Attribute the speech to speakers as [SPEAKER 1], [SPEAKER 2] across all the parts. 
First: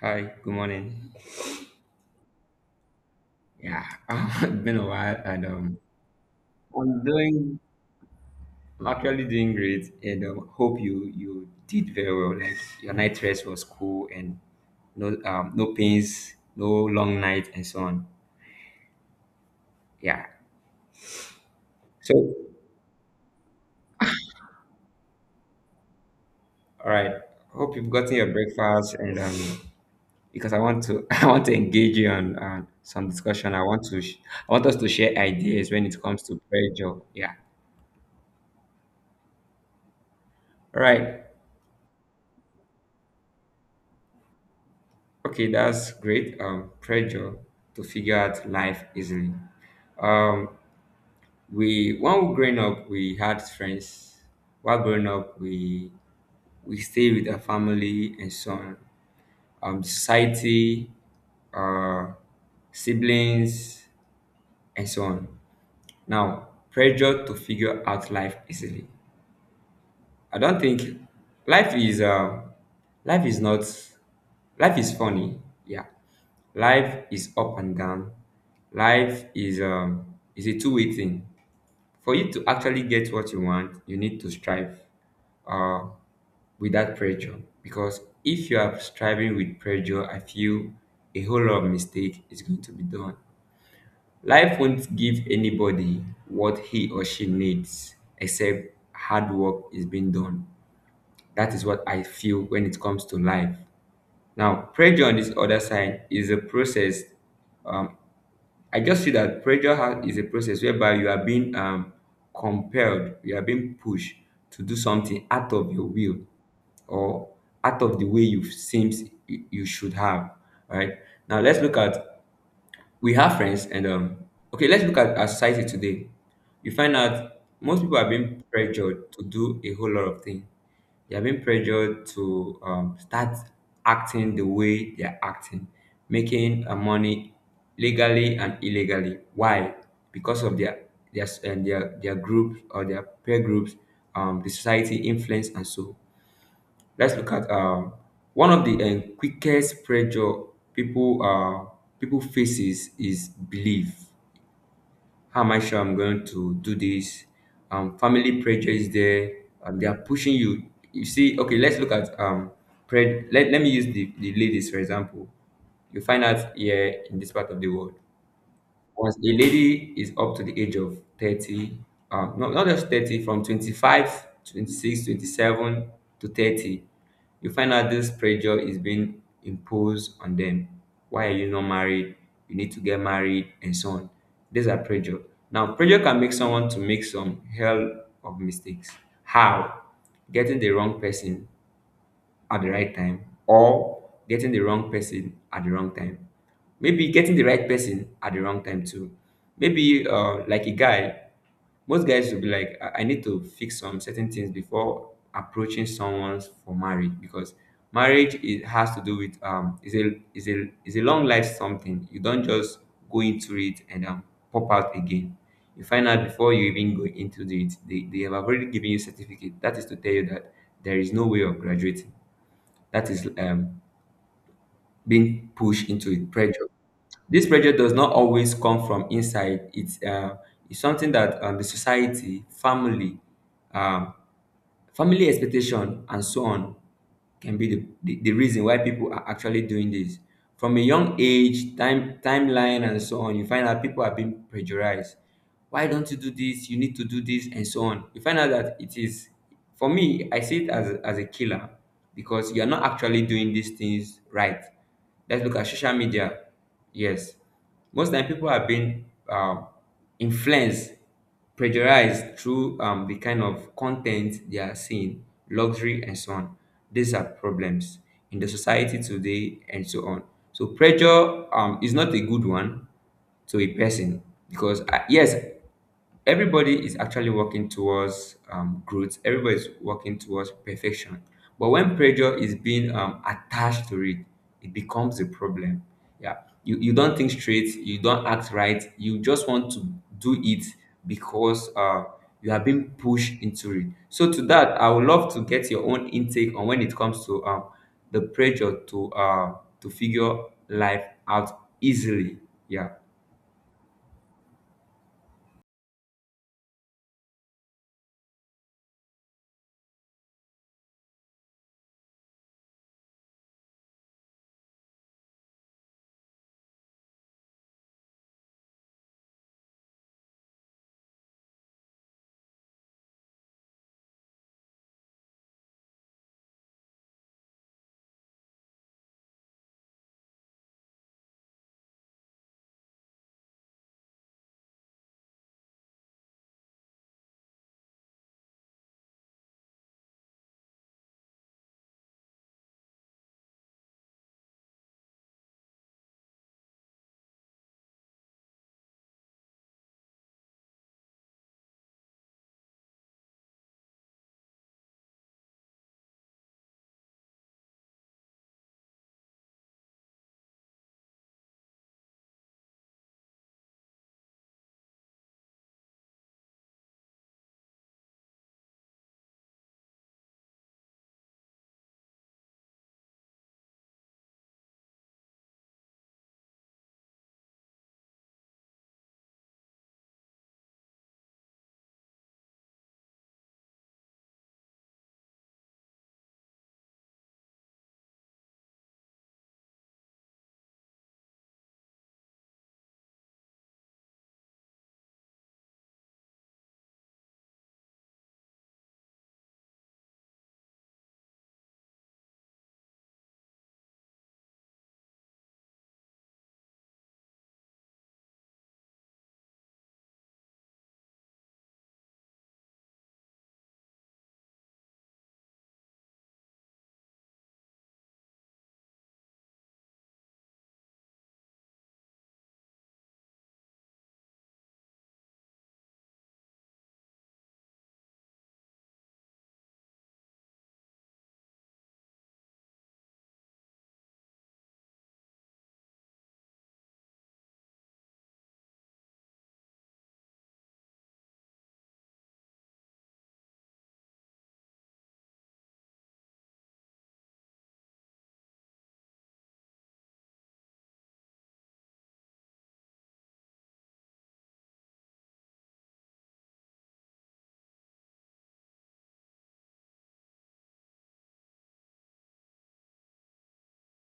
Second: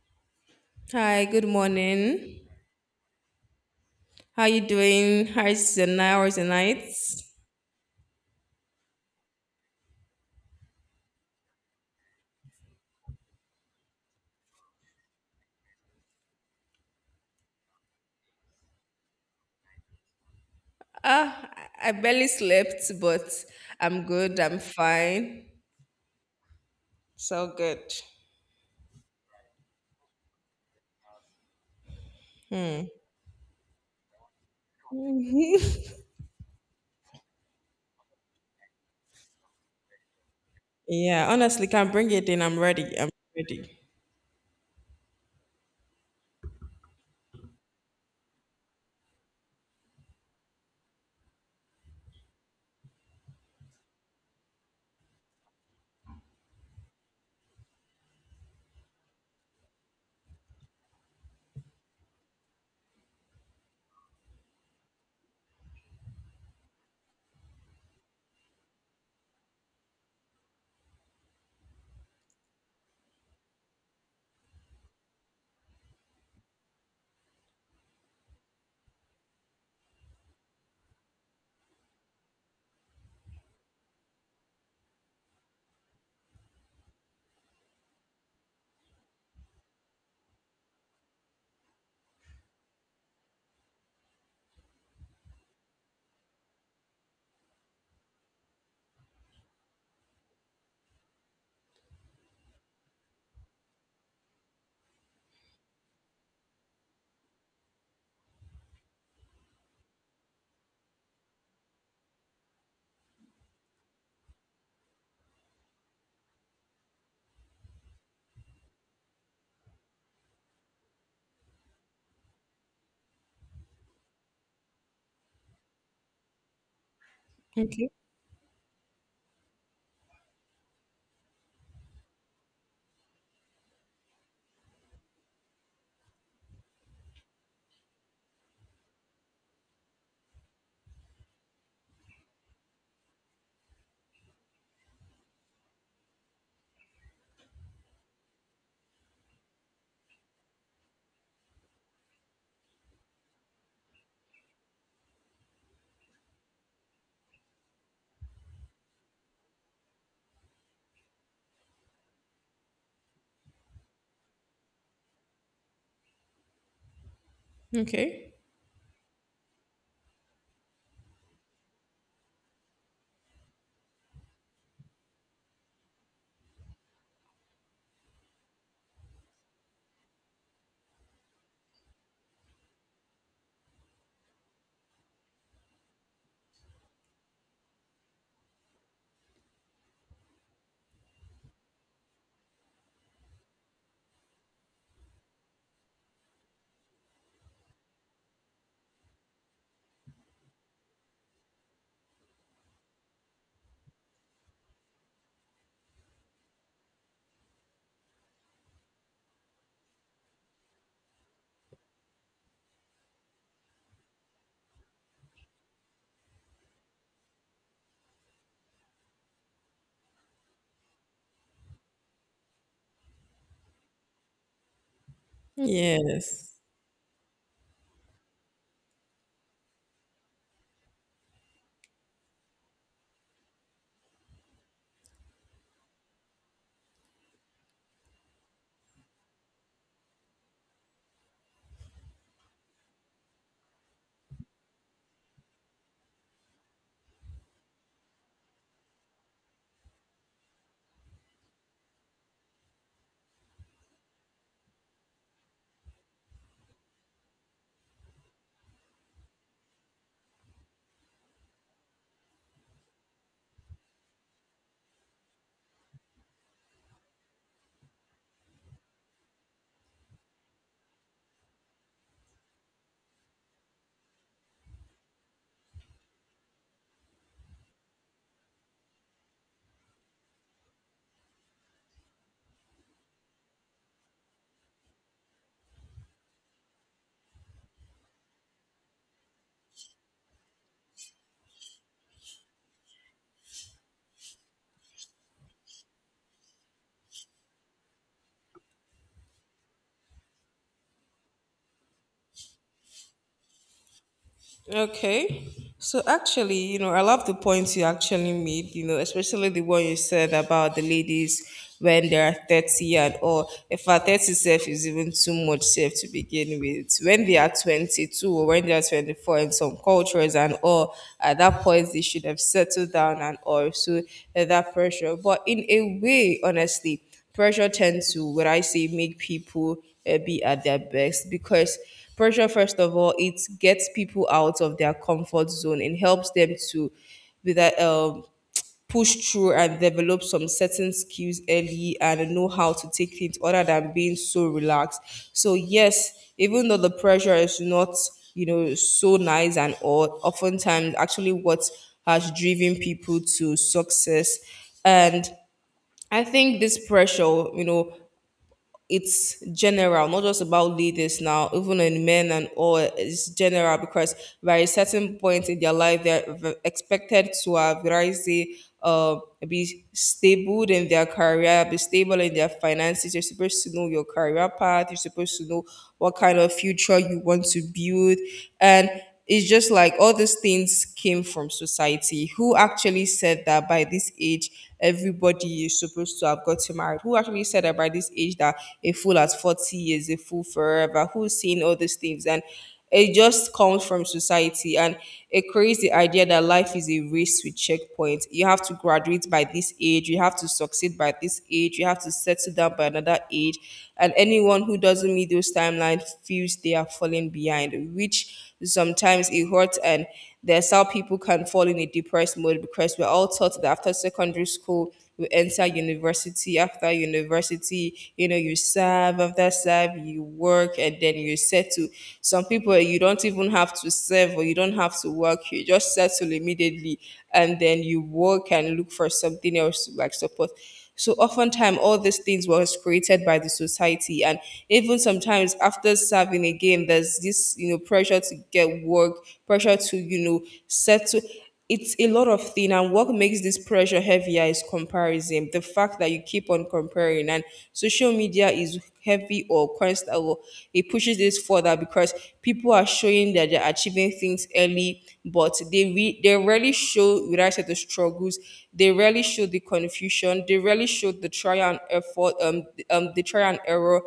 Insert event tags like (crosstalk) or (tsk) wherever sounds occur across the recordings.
[SPEAKER 1] Hi, good morning.
[SPEAKER 2] Hi, good morning.
[SPEAKER 1] Yeah, (laughs)
[SPEAKER 2] How you
[SPEAKER 1] it's been a while,
[SPEAKER 2] doing?
[SPEAKER 1] and
[SPEAKER 2] How's your night? How's your night?
[SPEAKER 1] I'm I'm actually doing great, and hope you did very well. (laughs) Like, your night rest was cool, and no no pains, no long night, and so on. Yeah.
[SPEAKER 2] Ah, I barely
[SPEAKER 1] So,
[SPEAKER 2] slept, but I'm good. I'm fine.
[SPEAKER 1] all right.
[SPEAKER 2] So
[SPEAKER 1] Hope you've
[SPEAKER 2] good.
[SPEAKER 1] gotten your breakfast, and because I want to (laughs) I want to engage you on some discussion. I want us to share ideas when it comes to pressure. Yeah. All right.
[SPEAKER 2] Yeah, honestly, can bring it in. I'm ready. I'm ready.
[SPEAKER 1] Okay, that's great. Pressure to figure out life easily. Um, we When we growing up, we had friends. While growing up, we stay with our family and so on. Society, uh, siblings, and so on. Now, pressure to figure out life easily. I don't think life is uh, life is not life is funny. Yeah, life is up and down. Life is a two-way thing. For you to actually get what you want, you need to strive uh without pressure. Because if you are striving with pressure, I feel a whole lot of mistake is going to be done. Life won't give anybody what he or she needs except hard work is being done. That is what I feel when it comes to life. Now, pressure on this other side is a process. um, I just see that is a process whereby you are being compelled, you are being pushed to do something out of your will, or out of the way you seems you should have. All right, now, let's look at, we have friends and okay, let's look at our society today. You find out most
[SPEAKER 2] Okay.
[SPEAKER 1] people are being pressured to do a whole lot of things. They are being pressured to start acting the way they are acting, making money legally and illegally. Why? Because of their group or their peer groups, the society influence, and so. Let's look at one of the quickest pressure people uh, people faces is belief. How am I sure I'm going to do this? Family pressure is there. They are pushing you. You see, okay. Let's look at let me use the ladies for example. You find out here in this part of the world,
[SPEAKER 2] Okay.
[SPEAKER 1] once a lady is up to the age of 30, not, not just 30, from 25, 26, 27 to 30, you find out this pressure is being imposed on them. Why are you not married? You need to get married, and so on. These are pressure. Now, pressure can make someone to make some hell of mistakes. How? Getting the wrong person at the right time, or getting the wrong person at the wrong time. Maybe getting the right person at the wrong time too. Maybe like a guy, most guys will be like, I need to fix some certain things before approaching someone for marriage, because marriage it has to do with is a long life something. You don't just go into it and pop out again. You find out before you even go into it, they have already given you certificate. That is to tell you that there is no way of graduating, that is being pushed into it,
[SPEAKER 2] Yes.
[SPEAKER 1] pressure. This pressure does not always come from inside. It's something that, the society, family, um, family expectation, and so on, can be the reason why people are actually doing this. From a young age, timeline and so on, you find out people are being pressurized. Why don't you do this? You need to do this, and so on. You find out that it is, for me, I see it as a killer, because you're not actually doing these things right. Let's look at social media. Yes, most time people have been influenced, pressurized through the kind of content they are seeing, luxury and so on. These are problems in the society today and so on. So pressure, is not a good one to a person, because yes, everybody is actually working towards growth. Everybody is working towards perfection, but when pressure is being attached to it, it becomes a problem. Yeah, you don't think straight, you don't act right, you just want to do it, because you are being pushed into it. So to that, I would love to get your own intake on when it comes to the pressure to figure life out easily. Yeah.
[SPEAKER 2] Okay. So actually, you know, I love the points you actually made, you know, especially the one you said about the ladies when they are 30 and all. If our 30 self is even too much self to begin with, when they are 22 or when they are 24 in some cultures and all, at that point they should have settled down and all. So eh, that pressure. But in a way, honestly, pressure tends to what I say make people be at their best because pressure, first of all, it gets people out of their comfort zone and helps them to, with that, push through and develop some certain skills early and know how to take things other than being so relaxed. So yes, even though the pressure is not, you know, so nice and all, oftentimes actually what has driven people to success. And I think this pressure, you know, it's general, not just about leaders now, even in men and all, it's general because by a certain point in their life, they're expected to have, what I say, be stable in their career, be stable in their finances. You're supposed to know your career path, you're supposed to know what kind of future you want to build. And it's just like all these things came from society. Who actually said that by this age everybody is supposed to have gotten married? Who actually said about this age that a fool at 40 is a fool forever? Who's seen all these things? And it just comes from society, and it creates the idea that life is a race with checkpoints. You have to graduate by this age, you have to succeed by this age, you have to settle down by another age. And anyone who doesn't meet those timelines feels they are falling behind, which sometimes it hurts. And that's how people can fall in a depressed mode, because we're all taught that after secondary school, you enter university. After university, you know, you serve. After serve, you work and then you settle. Some people, you don't even have to serve or you don't have to work. You just settle immediately and then you work and look for something else to like support. So oftentimes all these things was created by the society. And even sometimes after serving again, there's this, you know, pressure to get work, pressure to, you know, settle. It's a lot of thing. And what makes this pressure heavier is comparison, the fact that you keep on comparing. And social media is heavy or quest that will, it pushes this further because people are showing that they're achieving things early, but they they rarely show without the struggles. They rarely show the confusion. They rarely show the try and effort. The try and error,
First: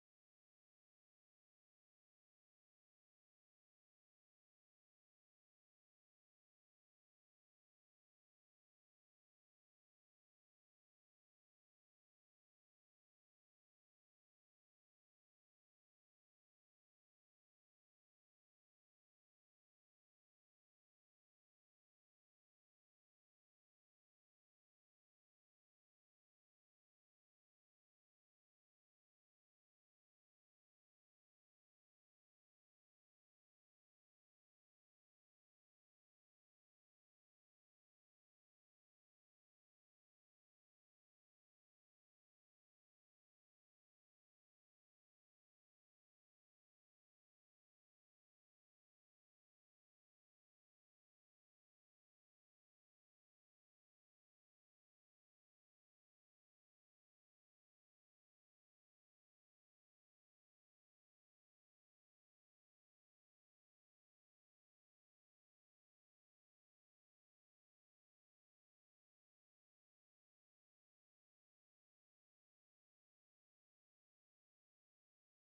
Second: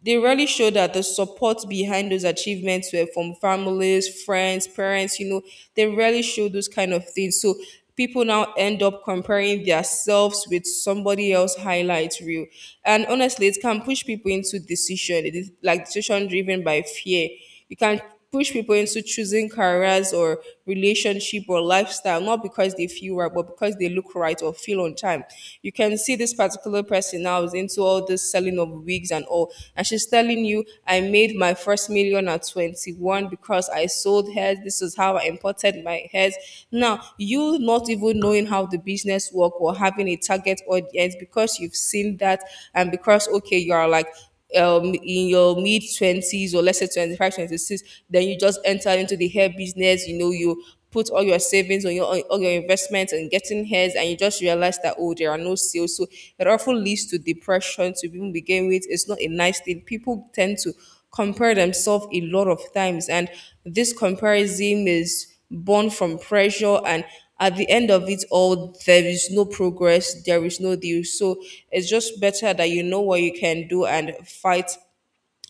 [SPEAKER 2] they really show that the support behind those achievements were from families, friends, parents, you know, they really show those kind of things. So people now end up comparing themselves with somebody else highlight reel. And honestly, it can push people into decision, it is like decision driven by fear. You can push people into choosing careers or relationship or lifestyle, not because they feel right, but because they look right or feel on time. You can see this particular person now is into all this selling of wigs and all. And she's telling you, I made my first million at 21 because I sold hairs. This is how I imported my hairs. Now, you not even knowing how the business work or having a target audience because you've seen that. And because, okay, you are like, in your mid 20s or let's say 25, 26, then you just enter into the hair business, you know, you put all your savings on your on all your investments and getting hairs and you just realize that, oh, there are no sales. So it often leads to depression, to even begin with. It's not a nice thing. People tend to compare themselves a lot of times. And this comparison is born from pressure. And at the end of it all, there is no progress, there is no deal. So it's just better that you know what you can do and fight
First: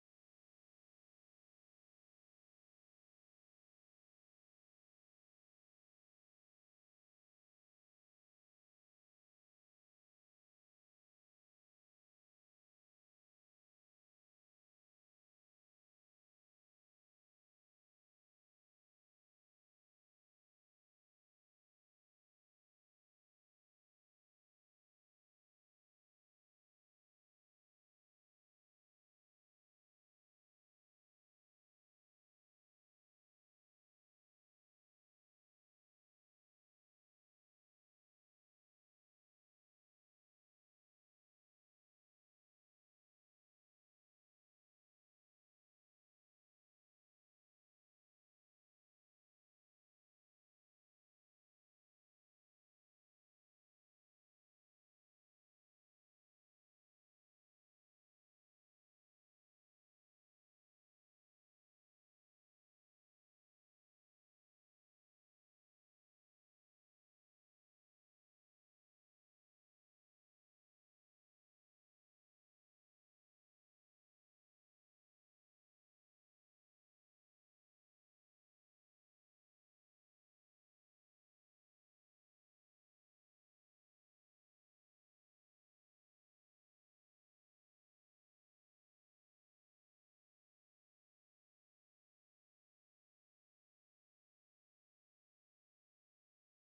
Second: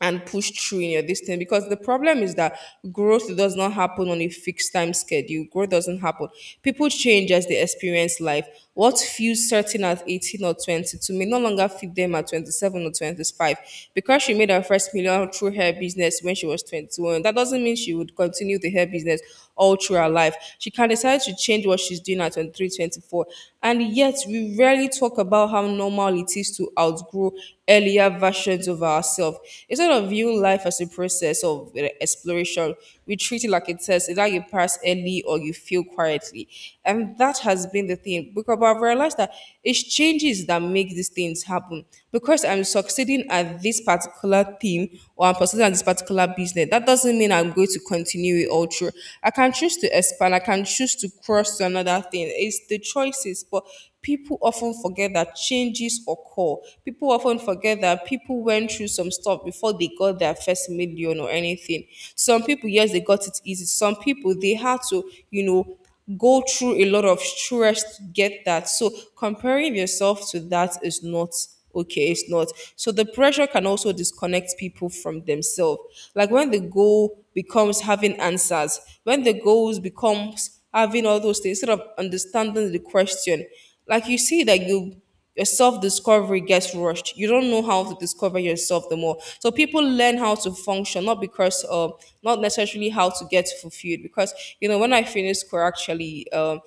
[SPEAKER 2] and push through in your distance, because the problem is that growth does not happen on a fixed time schedule. Growth doesn't happen, people change as they experience life. What feels certain at 18 or 22 may no longer fit them at 27 or 25. Because she made her first million through her business when she was 21, that doesn't mean she would continue the hair business all through her life. She can decide to change what she's doing at 23, 24, and yet we rarely talk about how normal it is to outgrow earlier versions of ourselves. Instead of viewing life as a process of exploration, we treat it like a test. Either you pass early or you fail quietly. And that has been the thing. Because I've realized that it's changes that make these things happen. Because I'm succeeding at this particular thing or I'm succeeding at this particular business, that doesn't mean I'm going to continue it all through. I can choose to expand, I can choose to cross to another thing. It's the choices, but people often forget that changes occur. People often forget that people went through some stuff before they got their first million or anything. Some people, yes, they got it easy. Some people, they had to, you know, go through a lot of stress to get that. So comparing yourself to that is not okay. It's not. So the pressure can also disconnect people from themselves. Like when the goal becomes having answers, when the goals becomes having all those things, instead of understanding the question, like you see that you, your self-discovery gets rushed, you don't know how to discover yourself the more. So people learn how to function not because not necessarily how to get fulfilled. Because, you know, when I finished school actually,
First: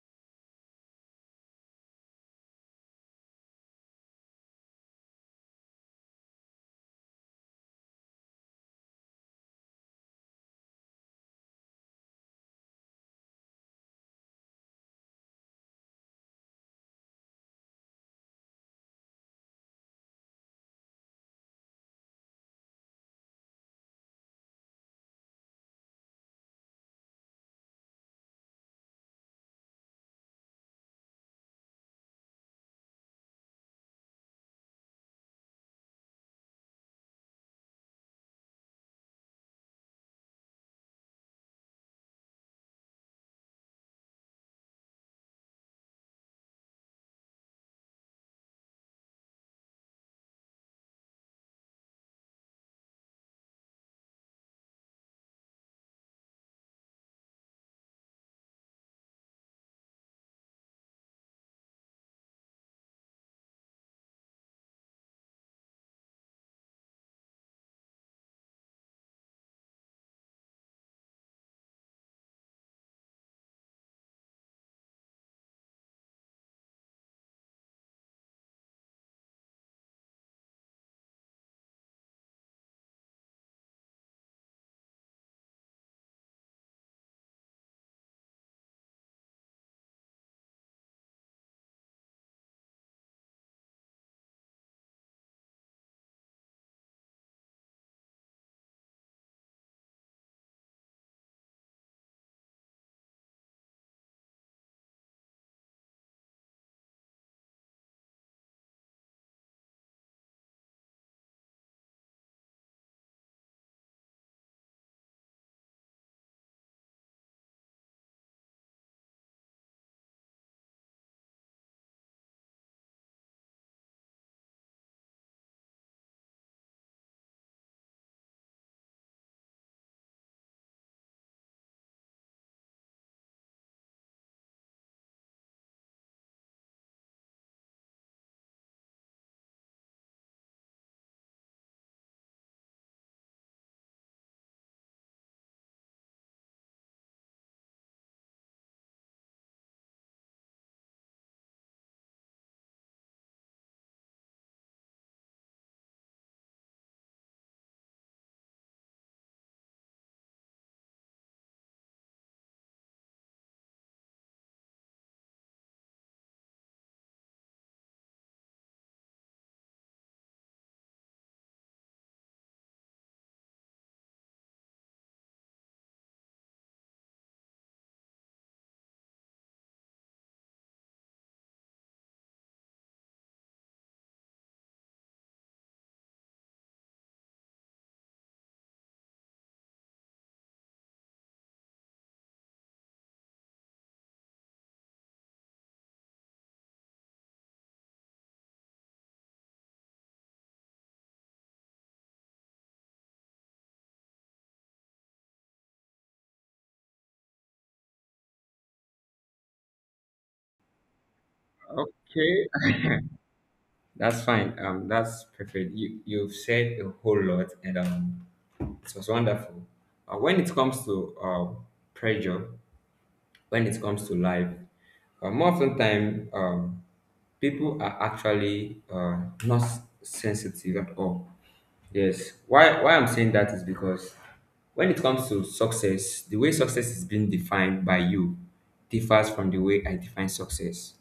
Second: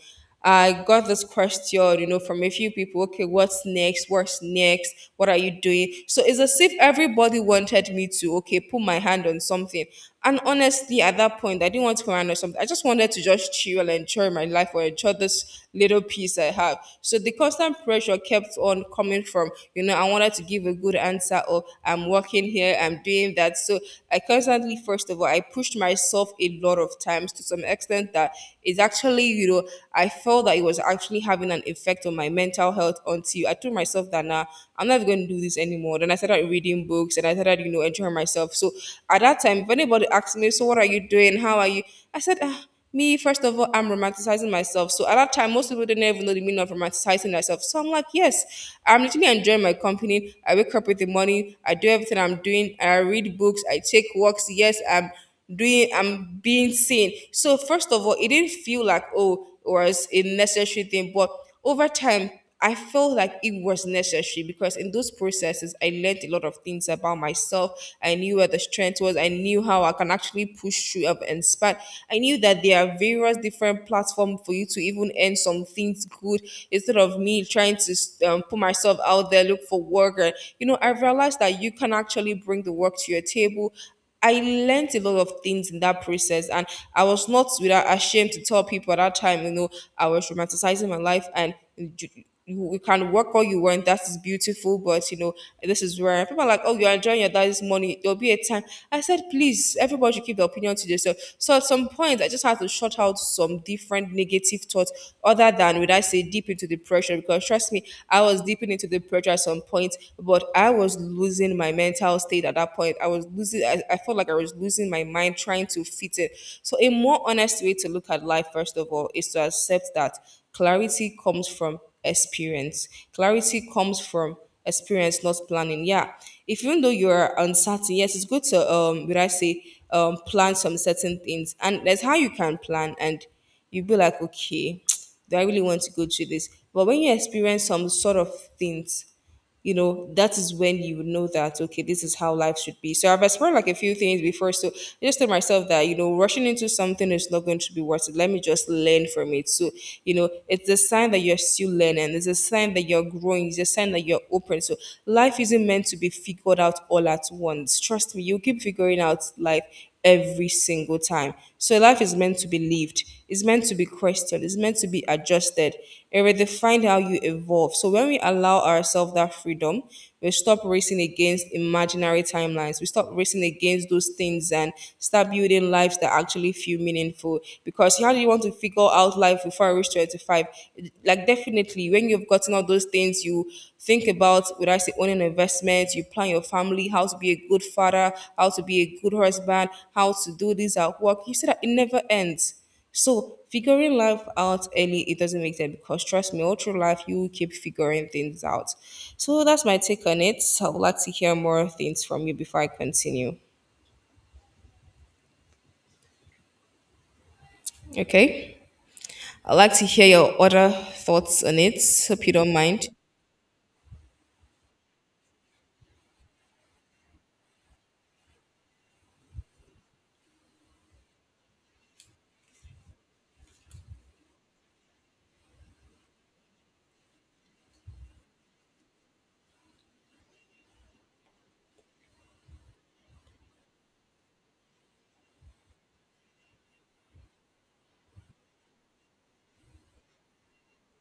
[SPEAKER 2] I got this question, you know, from a few people. Okay, what's next? What's next? What are you doing? So it's as if everybody wanted me to, okay, put my hand on something. And honestly, at that point, I didn't want to go around or something. I just wanted to just chill and enjoy my life or enjoy this little piece I have. So the constant pressure kept on coming from, you know, I wanted to give a good answer or I'm working here, I'm doing that. So I constantly, first of all, I pushed myself a lot of times to some extent that it's actually, you know, I felt that it was actually having an effect on my mental health, until I told myself that now nah, I'm not going to do this anymore more. Then I started reading books and I started, you know, enjoying myself. So at that time, if anybody asked me, so what are you doing? How are you? I said, ah, me, first of all, I'm romanticizing myself. So at that time, most people didn't even know the meaning of romanticizing myself. So I'm like, yes, I'm literally enjoying my company. I wake up with the morning. I do everything I'm doing. I read books. I take walks. Yes, I'm doing, I'm being seen. So first of all, it didn't feel like, oh, it was a necessary thing, but over time I felt like it was necessary because in those processes, I learned a lot of things about myself. I knew where the strength was. I knew how I can actually push through up and spot. I knew that there are various different platforms for you to even earn some things good, instead of me trying to put myself out there, look for work. And, you know, I realized that you can actually bring the work to your table. I learned a lot of things in that process, and I was not without ashamed to tell people at that time, you know, I was romanticizing my life. And you can work all you want. That is beautiful, but you know, this is where people are like, oh, you're enjoying your daddy's money. There'll be a time. I said, please, everybody should keep their opinion to yourself. So at some point, I just had to shut out some different negative thoughts, other than would I say deep into depression. Because trust me, I was deep into depression at some point, but I was losing my mental state at that point. I was losing, I felt like I was losing my mind trying to fit it. So, a more honest way to look at life, first of all, is to accept that clarity comes from experience. Clarity comes from experience, not planning. Yeah. If even though you're uncertain, yes, it's good to, plan some certain things. And that's how you can plan. And you'd be like, okay, (tsk) do I really want to go through this? But when you experience some sort of things, you know, that is when you would know that, okay, this is how life should be. So I've explored like a few things before. So I just told myself that, you know, rushing into something is not going to be worth it. Let me just learn from it. So, you know, it's a sign that you're still learning. It's a sign that you're growing. It's a sign that you're open. So life isn't meant to be figured out all at once. Trust me, you'll keep figuring out life every single time. So life is meant to be lived, it's meant to be questioned, it's meant to be adjusted. It redefines how you evolve. So when we allow ourselves that freedom, we stop racing against imaginary timelines. We stop racing against those things and start building lives that actually feel meaningful. Because how do you want to figure out life before I reach 25? Like definitely exactly. When you've gotten all those things you think about, would I say owning investments, you plan your family, how to be a good father, how to be a good husband, how to do this at work, you see that it never ends. So figuring life out early, it doesn't make sense because trust me, all through life you will keep figuring things out. So that's my take on it. So, I would like to hear more things from you before I continue. Okay. I'd like to hear your other thoughts on it. Hope you
[SPEAKER 1] Okay.
[SPEAKER 2] don't mind.
[SPEAKER 1] That's fine. That's perfect. You've said a whole lot, and it was wonderful. When it comes to pressure, when it comes to life, more often time, people are actually not sensitive at all. Yes. Why I'm saying that is because when it comes to success, the way success is being defined by you differs from the way I define success.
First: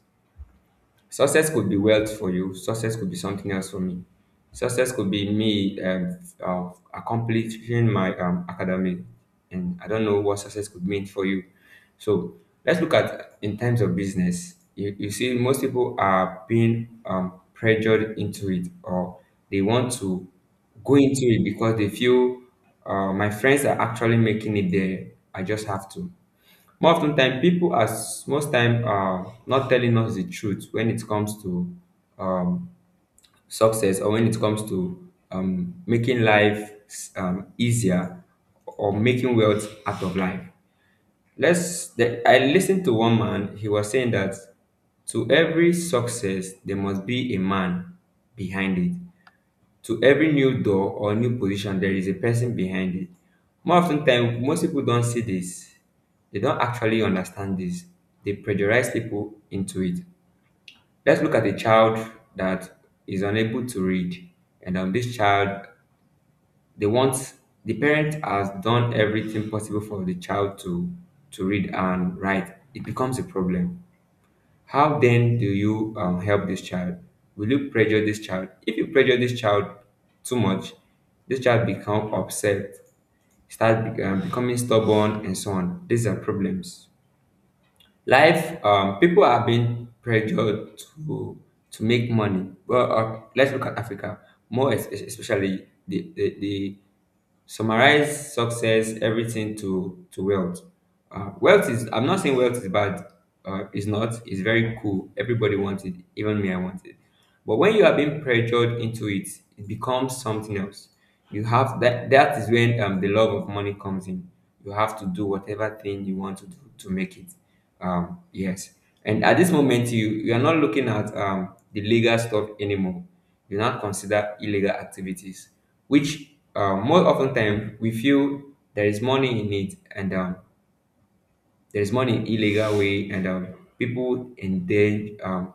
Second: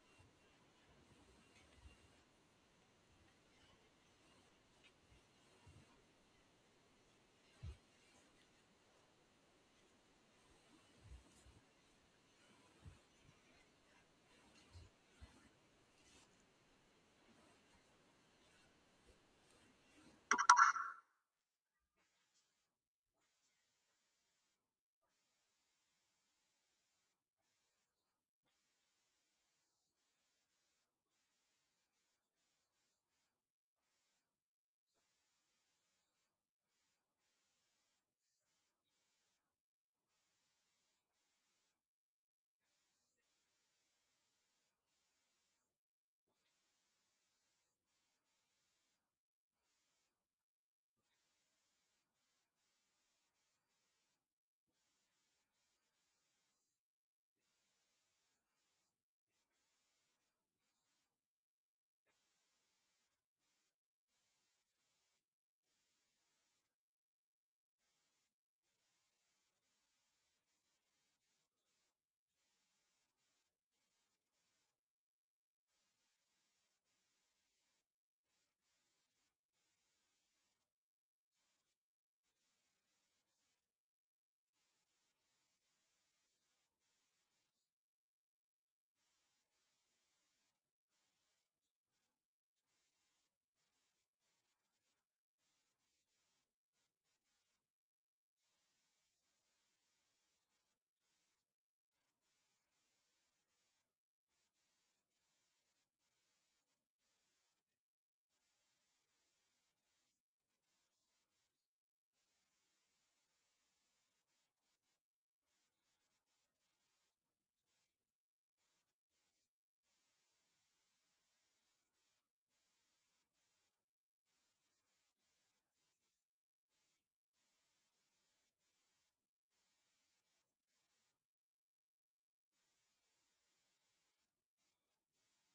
[SPEAKER 1] Success could be wealth for you. Success could be something else for me. Success could be me, accomplishing my academic, and I don't know what success could mean for you. So let's look at in terms of business. You see, most people are being pressured into it, or they want to go into it because they feel my friends are actually making it there. I just have to, more of ten time people, most time are not telling us the truth when it comes to um success, or when it comes to making life easier, or making wealth out of life. I listened to one man. He was saying that to every success there must be a man behind it. To every new door or new position there is a person behind it. More often ten time most people don't see this. They don't actually understand this. They pressurize people into it. Let's look at a child that is unable to read, and this child, they want the parent has done everything possible for the child to read and write. It becomes a problem. How then do you help this child? Will you pressure this child? If you pressure this child too much, this child become upset, start becoming stubborn, and so on. These are problems. Life, people are being pressured to to make money. Well, let's look at Africa, more especially, the summarize success everything to wealth. Wealth is, I'm not saying wealth is bad, it's not, it's very cool, everybody wants it, even me, I want it. But when you are being pressured into it, it becomes something else. You have that That is when the love of money comes in. You have to do whatever thing you want to do to make it, yes. And at this moment, you are not looking at the legal stuff anymore. Do not consider illegal activities, which more often time we feel there is money in it, and there is money in illegal way, and people and then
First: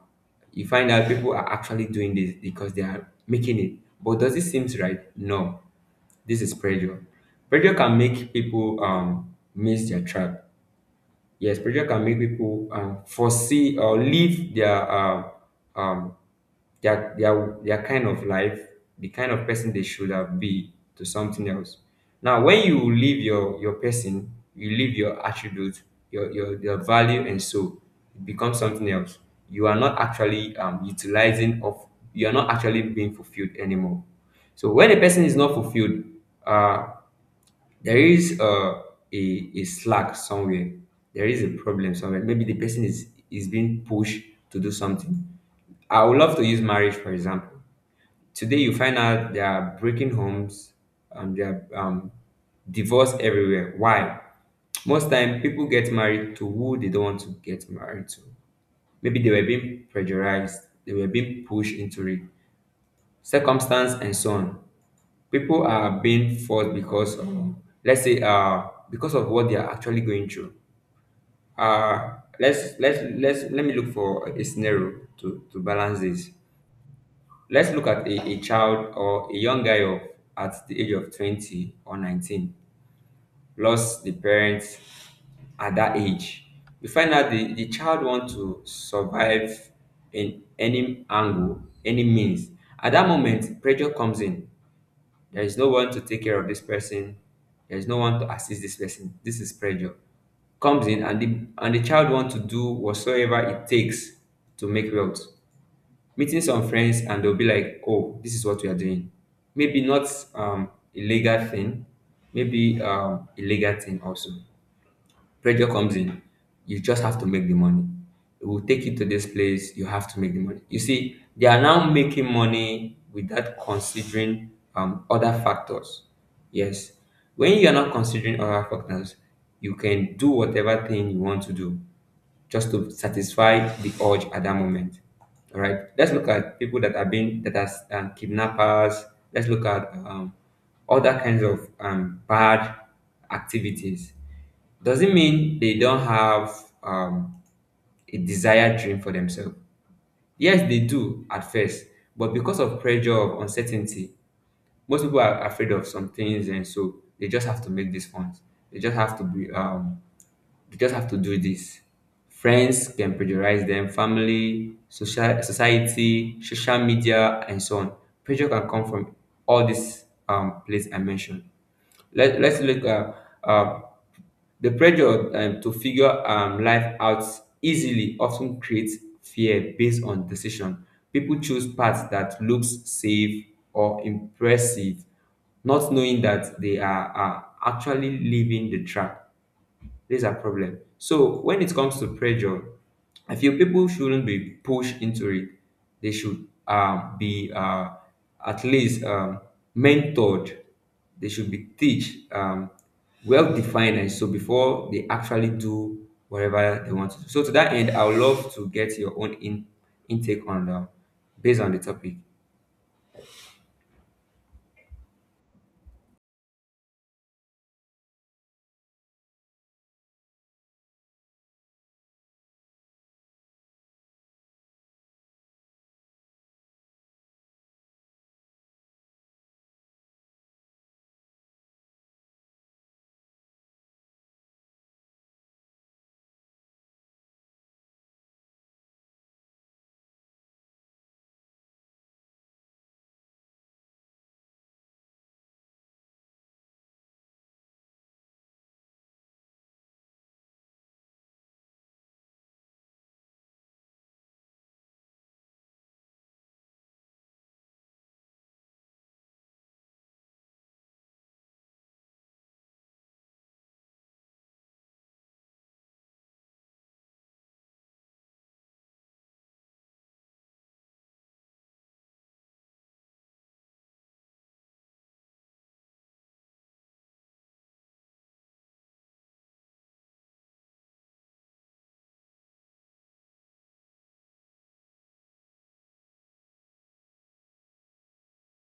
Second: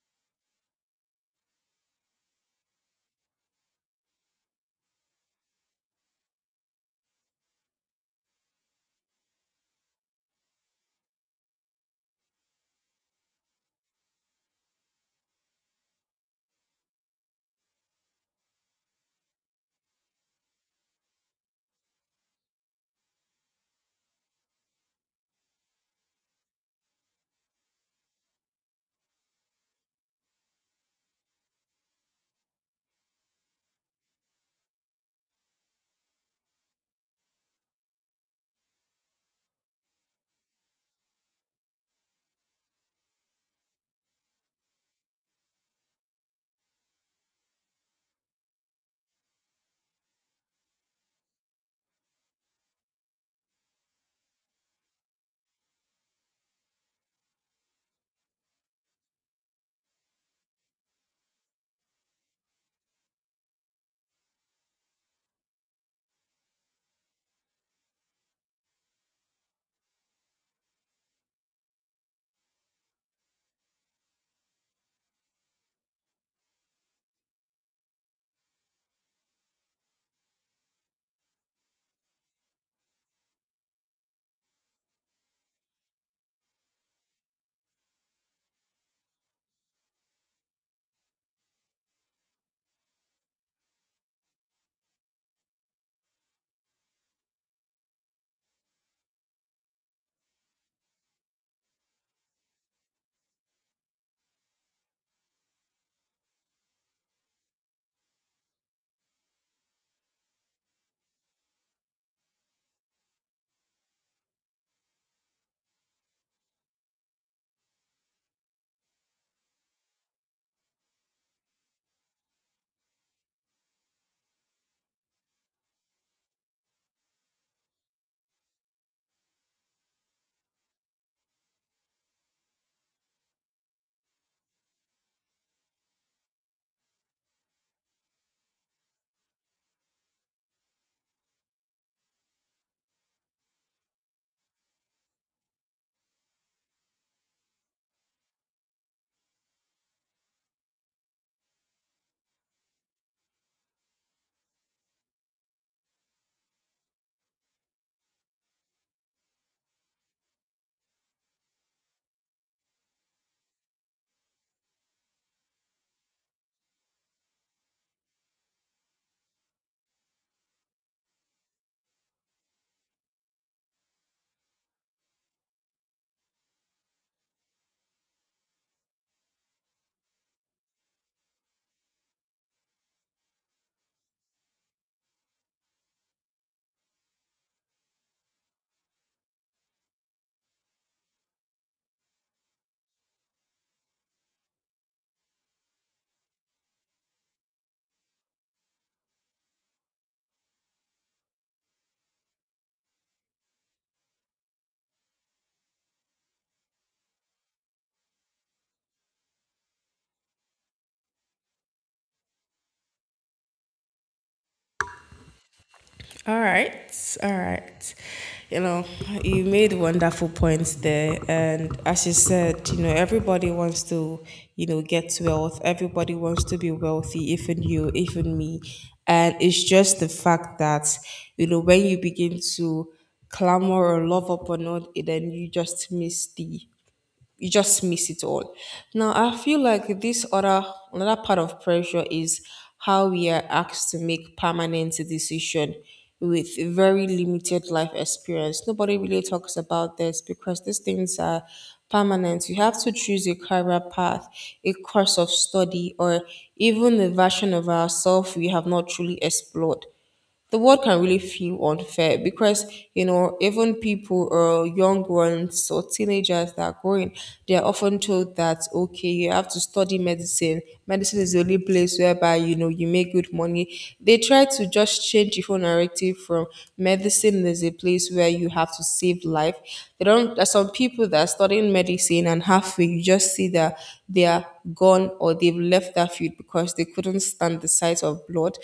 [SPEAKER 1] you find out people are actually doing this because they are making it. But does it seem right? No, this is pressure. Pressure can make people miss their trap. Yes, pressure can make people foresee or leave their um, their kind of life, the kind of person they should have be, to something else. Now, when you leave your person, you leave your attribute, your value, and so it becomes something else. You are not actually utilizing of you are not actually being fulfilled anymore. So when a person is not fulfilled, uh, there is a slack somewhere. There is a problem somewhere. Maybe the person is being pushed to do something. I would love to use marriage for example. Today, you find out they are breaking homes, and they are divorced everywhere. Why? Most time, people get married to who they don't want to get married to. Maybe they were being pressurized, they were being pushed into it, circumstance and so on. People are being forced because of, let's say, because of what they are actually going through. Uh, Let me look for a scenario to balance this. Let's look at a child or a young guy of at the age of 20 or 19 lost the parents at that age. You find out the child want to survive in any angle, any means. At that moment, pressure comes in. There is no one to take care of this person. There is no one to assist this person. This is pressure. Comes in, and the child want to do whatsoever it takes to make wealth. Meeting some friends, and they'll be like, oh, this is what we are doing. Maybe not illegal thing, maybe illegal thing also, pressure comes in. You just have to make the money. It will take you to this place. You have to make the money. You see, they are now making money without considering other factors. Yes. When you are not considering other factors, you can do whatever thing you want to do just to satisfy the urge at that moment. All right. Let's look at people that have been that are kidnappers. Let's look at other kinds of bad activities. Does it mean they don't have um, a desired dream for themselves? Yes, they do at first, but because of pressure of uncertainty, most people are afraid of some things, and so they just have to make these ones. They just have to be. They just have to do this. Friends can pressurize them, family, social society, social media, and so on. Pressure can come from all these places I mentioned. Let's look at uh, the pressure to figure life out easily often creates fear based on decision. People choose paths that looks safe or impressive, not knowing that are actually leaving the track. This is a problem. So when it comes to pressure, I feel people shouldn't be pushed into it. They should be at least mentored. They should be teach, well defined, and so before they actually do whatever they want to do. So to that end, I would love to get your own intake on the, based on the topic.
[SPEAKER 2] All right, all right. You know, you made wonderful points there. And as you said, you know, everybody wants to, you know, get wealth. Everybody wants to be wealthy, even you, even me. And it's just the fact that, you know, when you begin to clamor or love upon it, then you just miss the you just miss it all. Now I feel like this other another part of pressure is how we are asked to make permanent decision with very limited life experience. Nobody really talks about this because these things are permanent. You have to choose a career path, a course of study, or even the version of ourselves we have not truly explored the world can really feel unfair because you know even people or young ones or teenagers that are growing they are often told that okay you have to study medicine medicine is the only place whereby you know you make good money. They try to just change the whole narrative from medicine is a place where you have to save life. They don't there's some people that are studying medicine and halfway you just see that they are gone, or they've left that field because they couldn't stand the sight of blood.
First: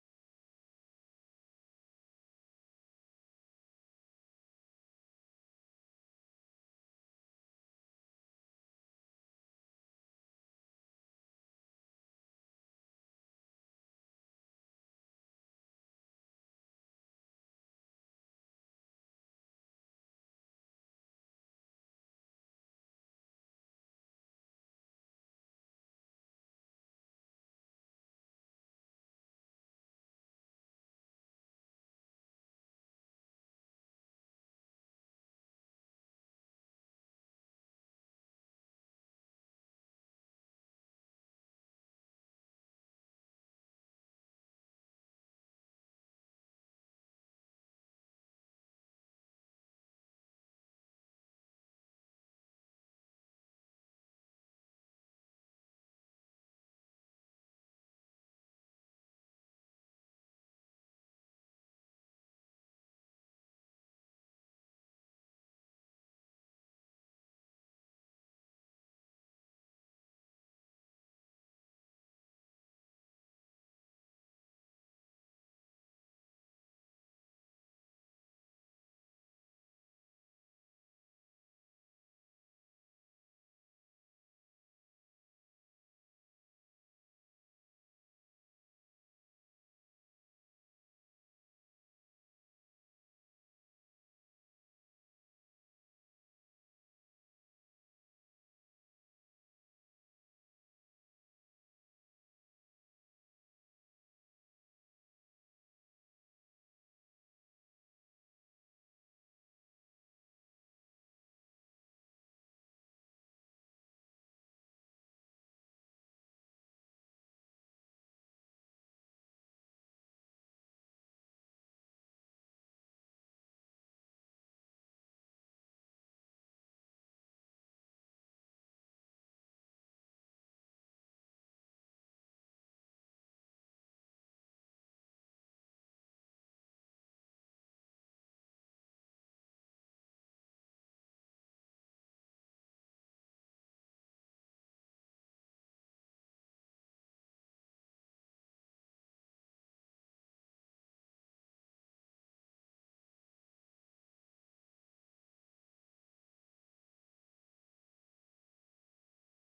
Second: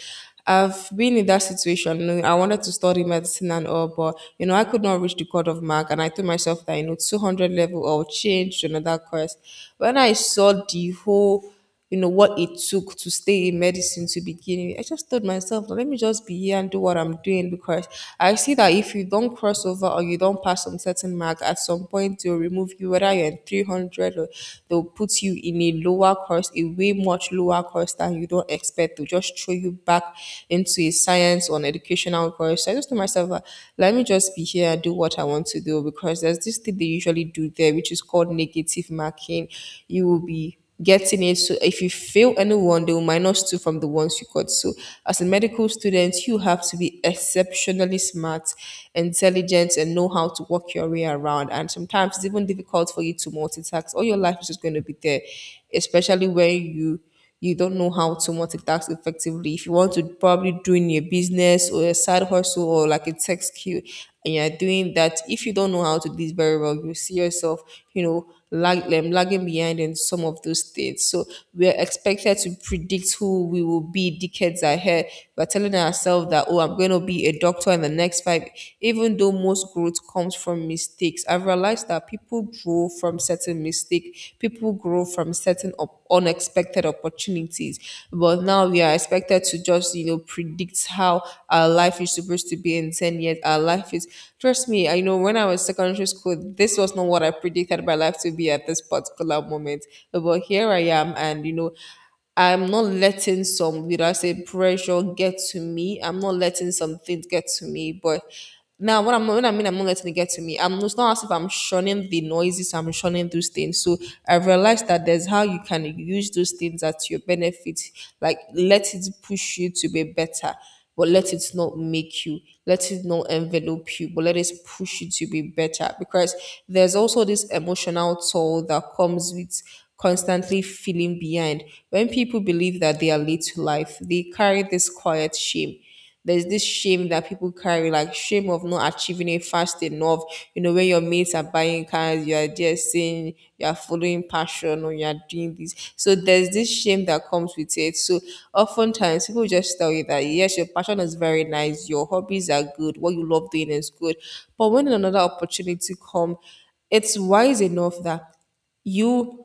[SPEAKER 2] I've been in that situation. You know, I wanted to study medicine and all, but you know, I could not reach the cut-off mark, and I told myself that you know, 200 level or change to another course. When I saw the whole, you know, what it took to stay in medicine to begin with, I just told myself, let me just be here and do what I'm doing because I see that if you don't cross over or you don't pass some certain mark, at some point they'll remove you, whether you're in 300 or they'll put you in a lower course, a way much lower cost than you don't expect to just throw you back into a science or an educational course. So I just told myself, let me just be here and do what I want to do because there's this thing they usually do there, which is called negative marking. You will be getting it. So if you fail anyone, they will minus two from the ones you got. So as a medical student, you have to be exceptionally smart, intelligent, and know how to work your way around. And sometimes it's even difficult for you to multitask. All your life is just going to be there especially when you don't know how to multitask effectively. If you want to probably doing your business or a side hustle or like a tech skill and you're doing that, if you don't know how to do this very well, you see yourself, you know, lagging behind in some of those things. So we're expected to predict who we will be decades ahead. We're telling ourselves that, oh, I'm going to be a doctor in the next five, even though most growth comes from mistakes. I've realized that people grow from certain mistake, people grow from unexpected opportunities. But now we are expected to just, you know, predict how our life is supposed to be in 10 years. Our life is, trust me, I know when I was secondary school, this was not what I predicted my life to be at this particular moment. But here I am, and, you know, I'm not letting some, would I say, pressure get to me. I'm not letting some things get to me. But now, what, I'm, what I mean, I'm not letting it get to me. I'm It's not as if I'm shunning the noises. I'm shunning those things. So I realized that there's how you can use those things at your benefit. Like let it push you to be better, but let it not make you. Let it not envelop you, but let it push you to be better. Because there's also this emotional toll that comes with constantly feeling behind. When people believe that they are late to life, they carry this quiet shame. There's this shame that people carry, like shame of not achieving it fast enough. You know, when your mates are buying cars, you are just saying you are following passion or you are doing this. So there's this shame that comes with it. So oftentimes people just tell you that yes, your passion is very nice, your hobbies are good, what you love doing is good. But when another opportunity comes, it's wise enough that you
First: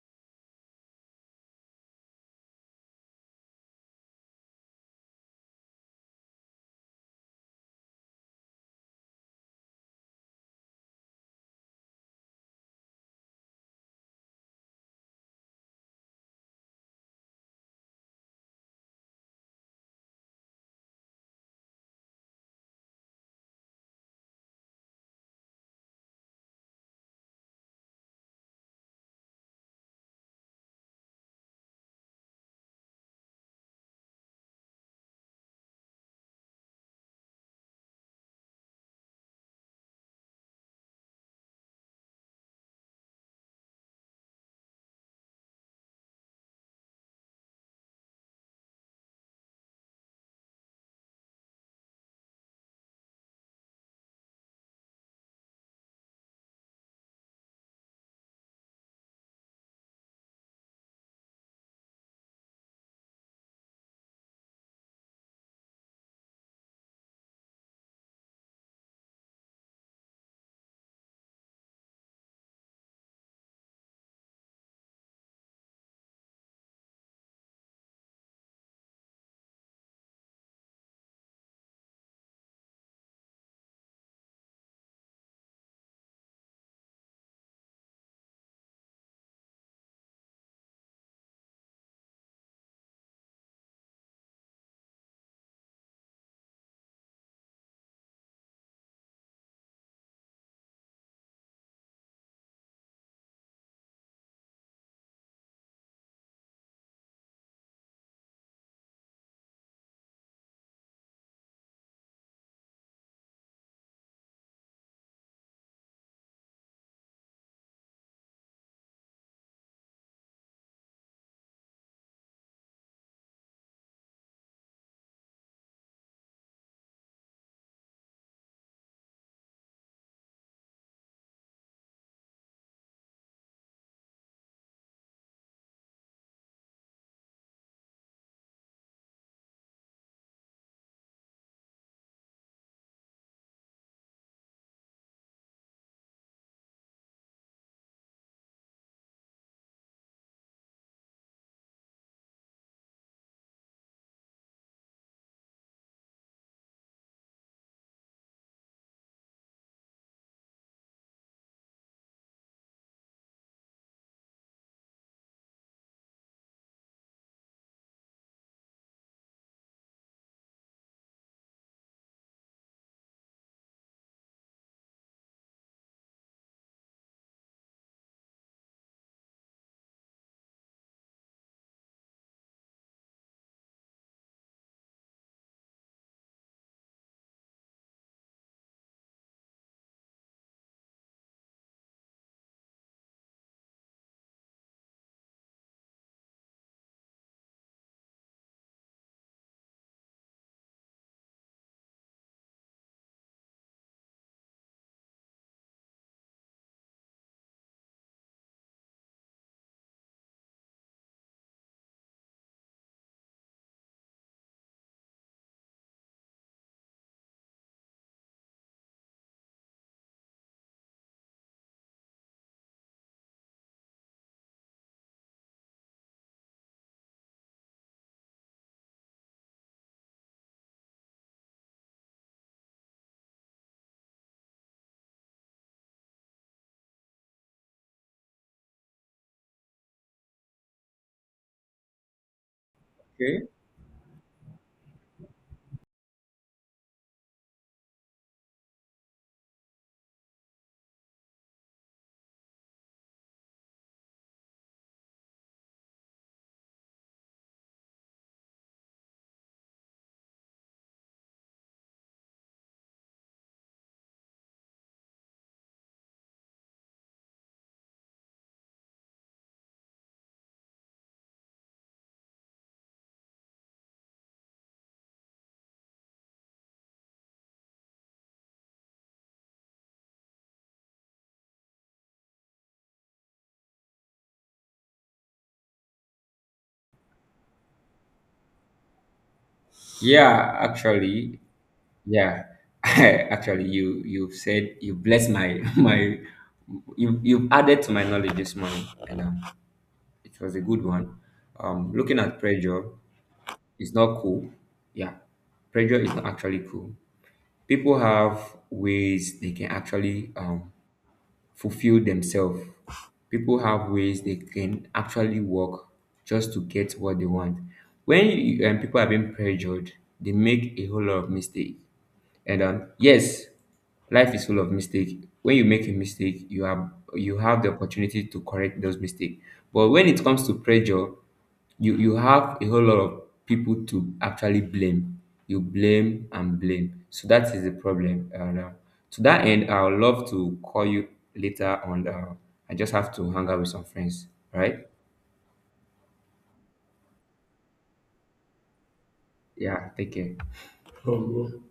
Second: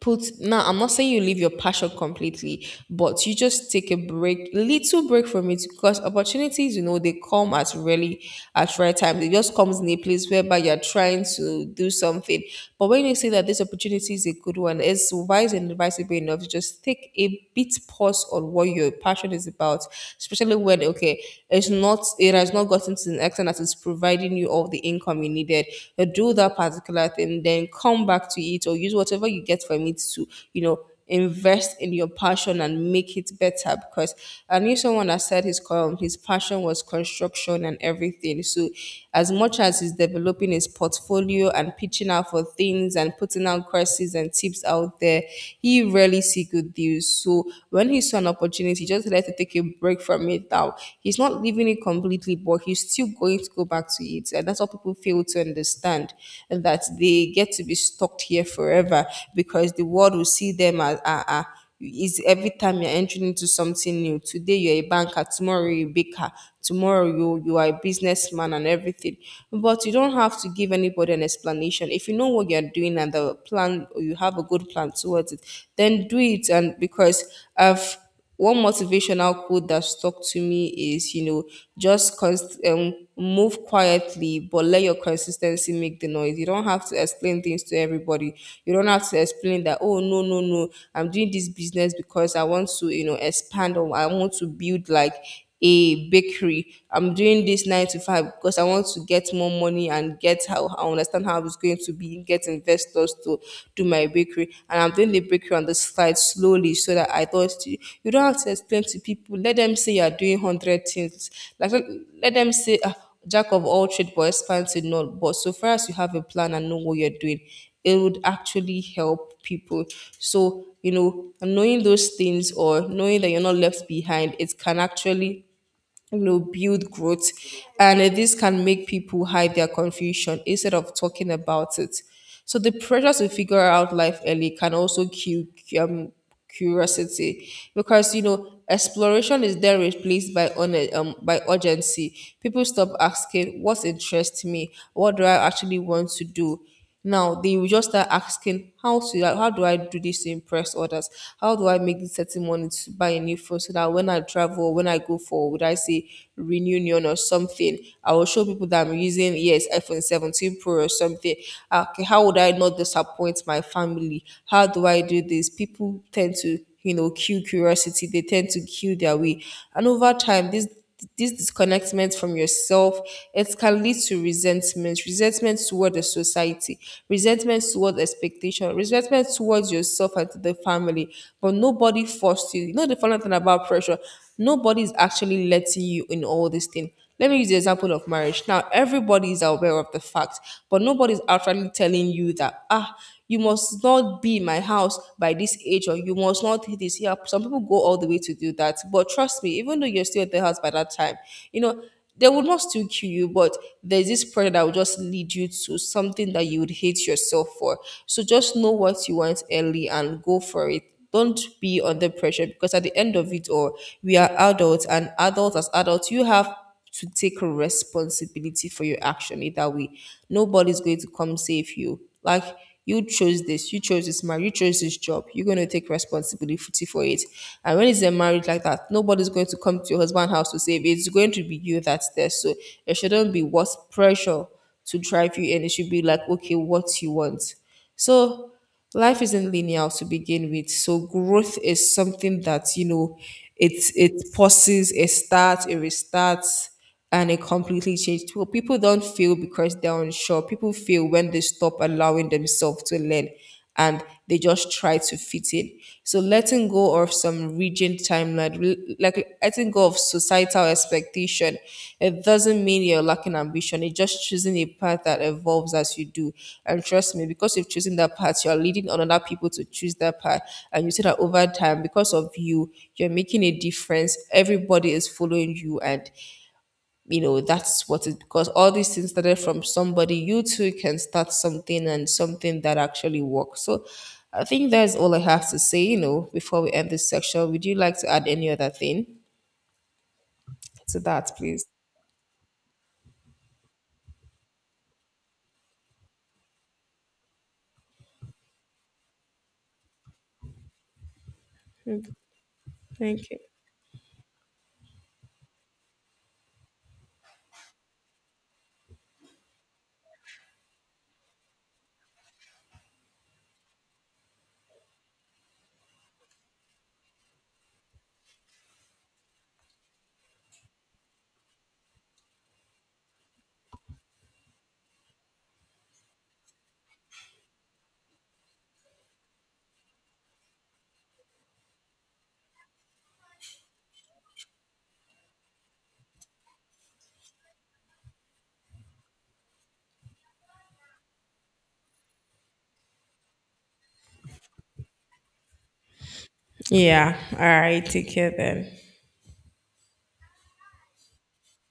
[SPEAKER 2] put, now I'm not saying you leave your passion completely, but you just take a break, little break from it, because opportunities, you know, they come at really at right time. It just comes in a place whereby you're trying to do something, but when you see that this opportunity is a good one, it's wise and advisable enough to just take a bit pause on what your passion is about, especially when okay it's not it has not gotten to an extent that it's providing you all the income you needed, you do that particular thing, then come back to it or use whatever you get from it to, you know, invest in your passion and make it better. Because I knew someone that said his passion was construction and everything. So as much as he's developing his portfolio and pitching out for things and putting out courses and tips out there, he rarely see good deals. So when he saw an opportunity, he just had to take a break from it now. He's not leaving it completely, but he's still going to go back to it. And that's what people fail to understand, and that they get to be stuck here forever because the world will see them as ah as is every time you're entering into something new. Today you're a banker, tomorrow you're a baker, tomorrow you are a businessman and everything. But you don't have to give anybody an explanation. If you know what you're doing and the plan, or you have a good plan towards it, then do it. And because I've one motivational quote that stuck to me is, you know, just move quietly, but let your consistency make the noise. You don't have to explain things to everybody. You don't have to explain that, oh, no, no, no, I'm doing this business because I want to, you know, expand or I want to build like a bakery. I'm doing this nine to five because I want to get more money and get how I understand how it's going to be, get investors to do my bakery. And I'm doing the bakery on the side slowly so that I thought you don't have to explain to people. Let them say you're doing hundred things. Like let them say ah, jack of all trade but expert in none. But so far as you have a plan and know what you're doing, it would actually help people. So, you know, knowing those things or knowing that you're not left behind, it can actually build growth and this can make people hide their confusion instead of talking about it. So the pressure to figure out life early can also cue um, curiosity, because you know exploration is then replaced by on by urgency. People stop asking, what interests me, what do I actually want to do? Now they will just start asking, how do I do this to impress others? How do I make this certain money to buy a new phone so that when I travel, when I go for, would I say reunion or something, I will show people that I'm using yes iPhone 17 Pro or something. Ah, okay, how would I not disappoint my family? How do I do this? People tend to kill curiosity. They tend to kill their way, and over time, this disconnectment from yourself, it can lead to resentment, resentment toward the society, resentment toward expectation, resentment towards yourself and to the family. But nobody forced you. You know the funny thing about pressure, nobody is actually letting you in all this thing. Let me use the example of marriage. Now, everybody is aware of the fact, but nobody is outrightly telling you that, ah, you must not be in my house by this age, or you must not hit this. Yeah, some people go all the way to do that, but trust me, even though you're still at the house by that time, you know, they will not still kill you, but there's this pressure that will just lead you to something that you would hate yourself for. So just know what you want early and go for it. Don't be under pressure, because at the end of it all, we are adults, and adults as adults you have to take responsibility for your action either way. Nobody's going to come save you. Like, you chose this marriage, you chose this job. You're going to take responsibility for it. And when it's a marriage like that, nobody's going to come to your husband's house to save you. It's going to be you that's there. So it shouldn't be what's pressure to drive you, and it should be like, okay, what you want. So life isn't linear to begin with. So growth is something that, you know,
[SPEAKER 1] Okay.
[SPEAKER 2] it pauses, it starts, it restarts, and it completely changes. Well, people don't fail because they're unsure. People fail when they stop allowing themselves to learn. And they just try to fit in. So letting go of some rigid timeline, like letting go of societal expectation, it doesn't mean you're lacking ambition. It's just choosing a path that evolves as you do. And trust me, because you've chosen that path, you're leading on other people to choose that path. And you see that over time, because of you, you're making a difference. Everybody is following you, and you know that's what it, because all these things started from somebody. You too can start something, and something that actually works. So I think that's all I have to say. You know, before we end this section, would you like to add any other thing
[SPEAKER 1] Yeah,
[SPEAKER 2] to that,
[SPEAKER 1] actually,
[SPEAKER 2] please?
[SPEAKER 1] Yeah, (laughs) actually, you've said, you blessed my (laughs) my, you've added to my knowledge this morning, and it was a good one. Looking at pressure
[SPEAKER 2] Thank you.
[SPEAKER 1] is not cool. Yeah, pressure is not actually cool. People have ways they can actually fulfill themselves. People have ways they can actually work just to get what they want. When people are being pressured, they make a whole lot of mistakes, and yes, life is full of mistake. When you make a mistake, you have the opportunity to correct those mistakes. But when it comes to pressure, you have a whole lot of people to actually blame. You blame and blame. So that is the problem. And to that end, I would love to call you later on. I just have to hang out with some friends. All right?
[SPEAKER 2] Yeah. All right. Take care then.
[SPEAKER 1] Yeah. Take care. Oh, bro.